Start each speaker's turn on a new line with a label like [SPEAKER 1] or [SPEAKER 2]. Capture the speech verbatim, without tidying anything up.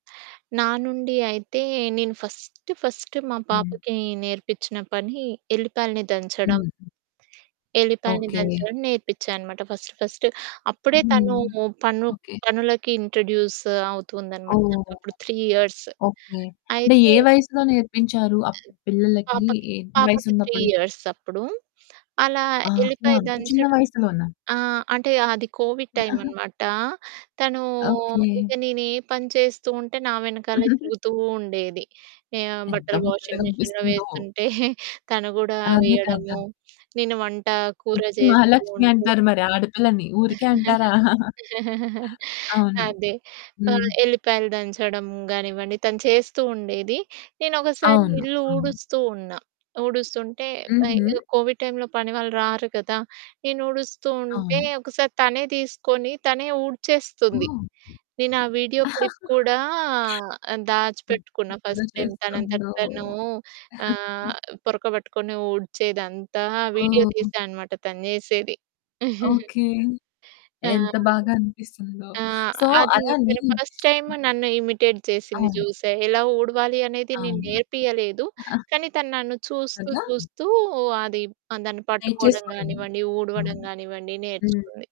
[SPEAKER 1] నా నుండి అయితే నేను ఫస్ట్ ఫస్ట్ మా
[SPEAKER 2] హ్మ్.
[SPEAKER 1] పాపకి నేర్పిచ్చిన పని ఎల్లిపాయల్ని దంచడం.
[SPEAKER 2] హుహు.
[SPEAKER 1] ఎల్లిపాయల్ని
[SPEAKER 2] ఓకే.
[SPEAKER 1] దంచడం నేర్పిచ్చా అనమాట ఫస్ట్ ఫస్ట్. అప్పుడే
[SPEAKER 2] హ్మ్,
[SPEAKER 1] తను పను
[SPEAKER 2] ఓకే.
[SPEAKER 1] పనులకి ఇంట్రొడ్యూస్ అవుతుందన్నమాట.
[SPEAKER 2] ఓహ్!
[SPEAKER 1] తనకప్పుడు త్రీ ఇయర్స్
[SPEAKER 2] ఓకే అంటే
[SPEAKER 1] అయితే
[SPEAKER 2] ఏ వయసులో నేర్పించారు? అప్పుడు పిల్లలకి
[SPEAKER 1] పాపకి,
[SPEAKER 2] ఎంత
[SPEAKER 1] పాపకి త్రీ
[SPEAKER 2] వయసున్నప్పుడు?
[SPEAKER 1] ఇయర్స్ అప్పుడు. అలా
[SPEAKER 2] ఆహా!
[SPEAKER 1] ఎల్లిపాయి
[SPEAKER 2] అంత చిన్న
[SPEAKER 1] దంచడం
[SPEAKER 2] వయసులోన?
[SPEAKER 1] ఆ! అంటే అది కోవిడ్ టైమ్ అనమాట. తనూ ఇక
[SPEAKER 2] ఓకే.
[SPEAKER 1] నేను ఏ పని చేస్తూ ఉంటే, నా వెనకాలే తిరుగుతూ ఉండేది. ఆహ్,
[SPEAKER 2] ఎంత
[SPEAKER 1] బట్టలు వాషింగ్ మిషన్‌లో
[SPEAKER 2] ముచ్చటగనిపిస్తుందో.
[SPEAKER 1] వేస్తుంటే తను గూడా
[SPEAKER 2] అదే కదా!
[SPEAKER 1] వేయడము. నేను వంట కూర
[SPEAKER 2] ఇంటికి
[SPEAKER 1] చేస్తూ
[SPEAKER 2] మహాలక్ష్మి
[SPEAKER 1] ఉంటే
[SPEAKER 2] అంటారు మరి ఆడపిల్లని ఊరికే అంటారా? అవును.
[SPEAKER 1] అదే. ఆహ్,
[SPEAKER 2] హ్మ్.
[SPEAKER 1] ఎల్లిపాయలు దంచడం గానివ్వండి, తను చేస్తూ ఉండేది. నేను ఒకసారి
[SPEAKER 2] అవును.
[SPEAKER 1] ఇల్లు
[SPEAKER 2] అవును.
[SPEAKER 1] ఊడుస్తూ ఉన్నా. ఊడుస్తుంటే వయ్ ఏదో
[SPEAKER 2] హుహు.
[SPEAKER 1] కోవిడ్ టైమ్‌లో పని వాళ్ళు రారు కదా. నేను ఊడుస్తూ ఉంటే,
[SPEAKER 2] అవును.
[SPEAKER 1] ఒకసారి తనే తీసుకొని తనే ఊడ్చేస్తుంది.
[SPEAKER 2] ఓహ్!
[SPEAKER 1] నేను ఆ వీడియో క్లిప్ కూడా ఆహ్,
[SPEAKER 2] హ్మ్.
[SPEAKER 1] దాచిపెట్టుకున్నా ఫస్ట్
[SPEAKER 2] [unintelligible]
[SPEAKER 1] టైమ్ తనంతట
[SPEAKER 2] చేస్తుందో!
[SPEAKER 1] తను ఆహ్, పొరక పట్టుకొని ఊడ్చేదంతా వీడియో
[SPEAKER 2] ఓహ్!
[SPEAKER 1] తీసా అనమాట తను జేసేది.
[SPEAKER 2] ఓకే.
[SPEAKER 1] టా
[SPEAKER 2] ఎంత బాగా
[SPEAKER 1] [unintelligible]
[SPEAKER 2] అనిపిస్తుందో.
[SPEAKER 1] ఆ!
[SPEAKER 2] సో,
[SPEAKER 1] అది
[SPEAKER 2] అలానే
[SPEAKER 1] తను ఫస్ట్ టైమ్
[SPEAKER 2] హ్మ్.
[SPEAKER 1] నన్ను ఇమిటేట్ జేసింది
[SPEAKER 2] అవును.
[SPEAKER 1] చూసా. ఎలా ఊడవాలి అనేది నేను
[SPEAKER 2] అవును.
[SPEAKER 1] నేర్పియలేదు. కానీ తను నన్ను చూస్తూ
[SPEAKER 2] కదా!
[SPEAKER 1] చూస్తూ అది ప దాన్ని పట్టుకోవడం
[SPEAKER 2] నేర్చేసుకొనెను.
[SPEAKER 1] గానివ్వండి, ఊడవడం
[SPEAKER 2] అవును,
[SPEAKER 1] గానివ్వండి
[SPEAKER 2] హ్మ్.
[SPEAKER 1] నేర్చుకుంది.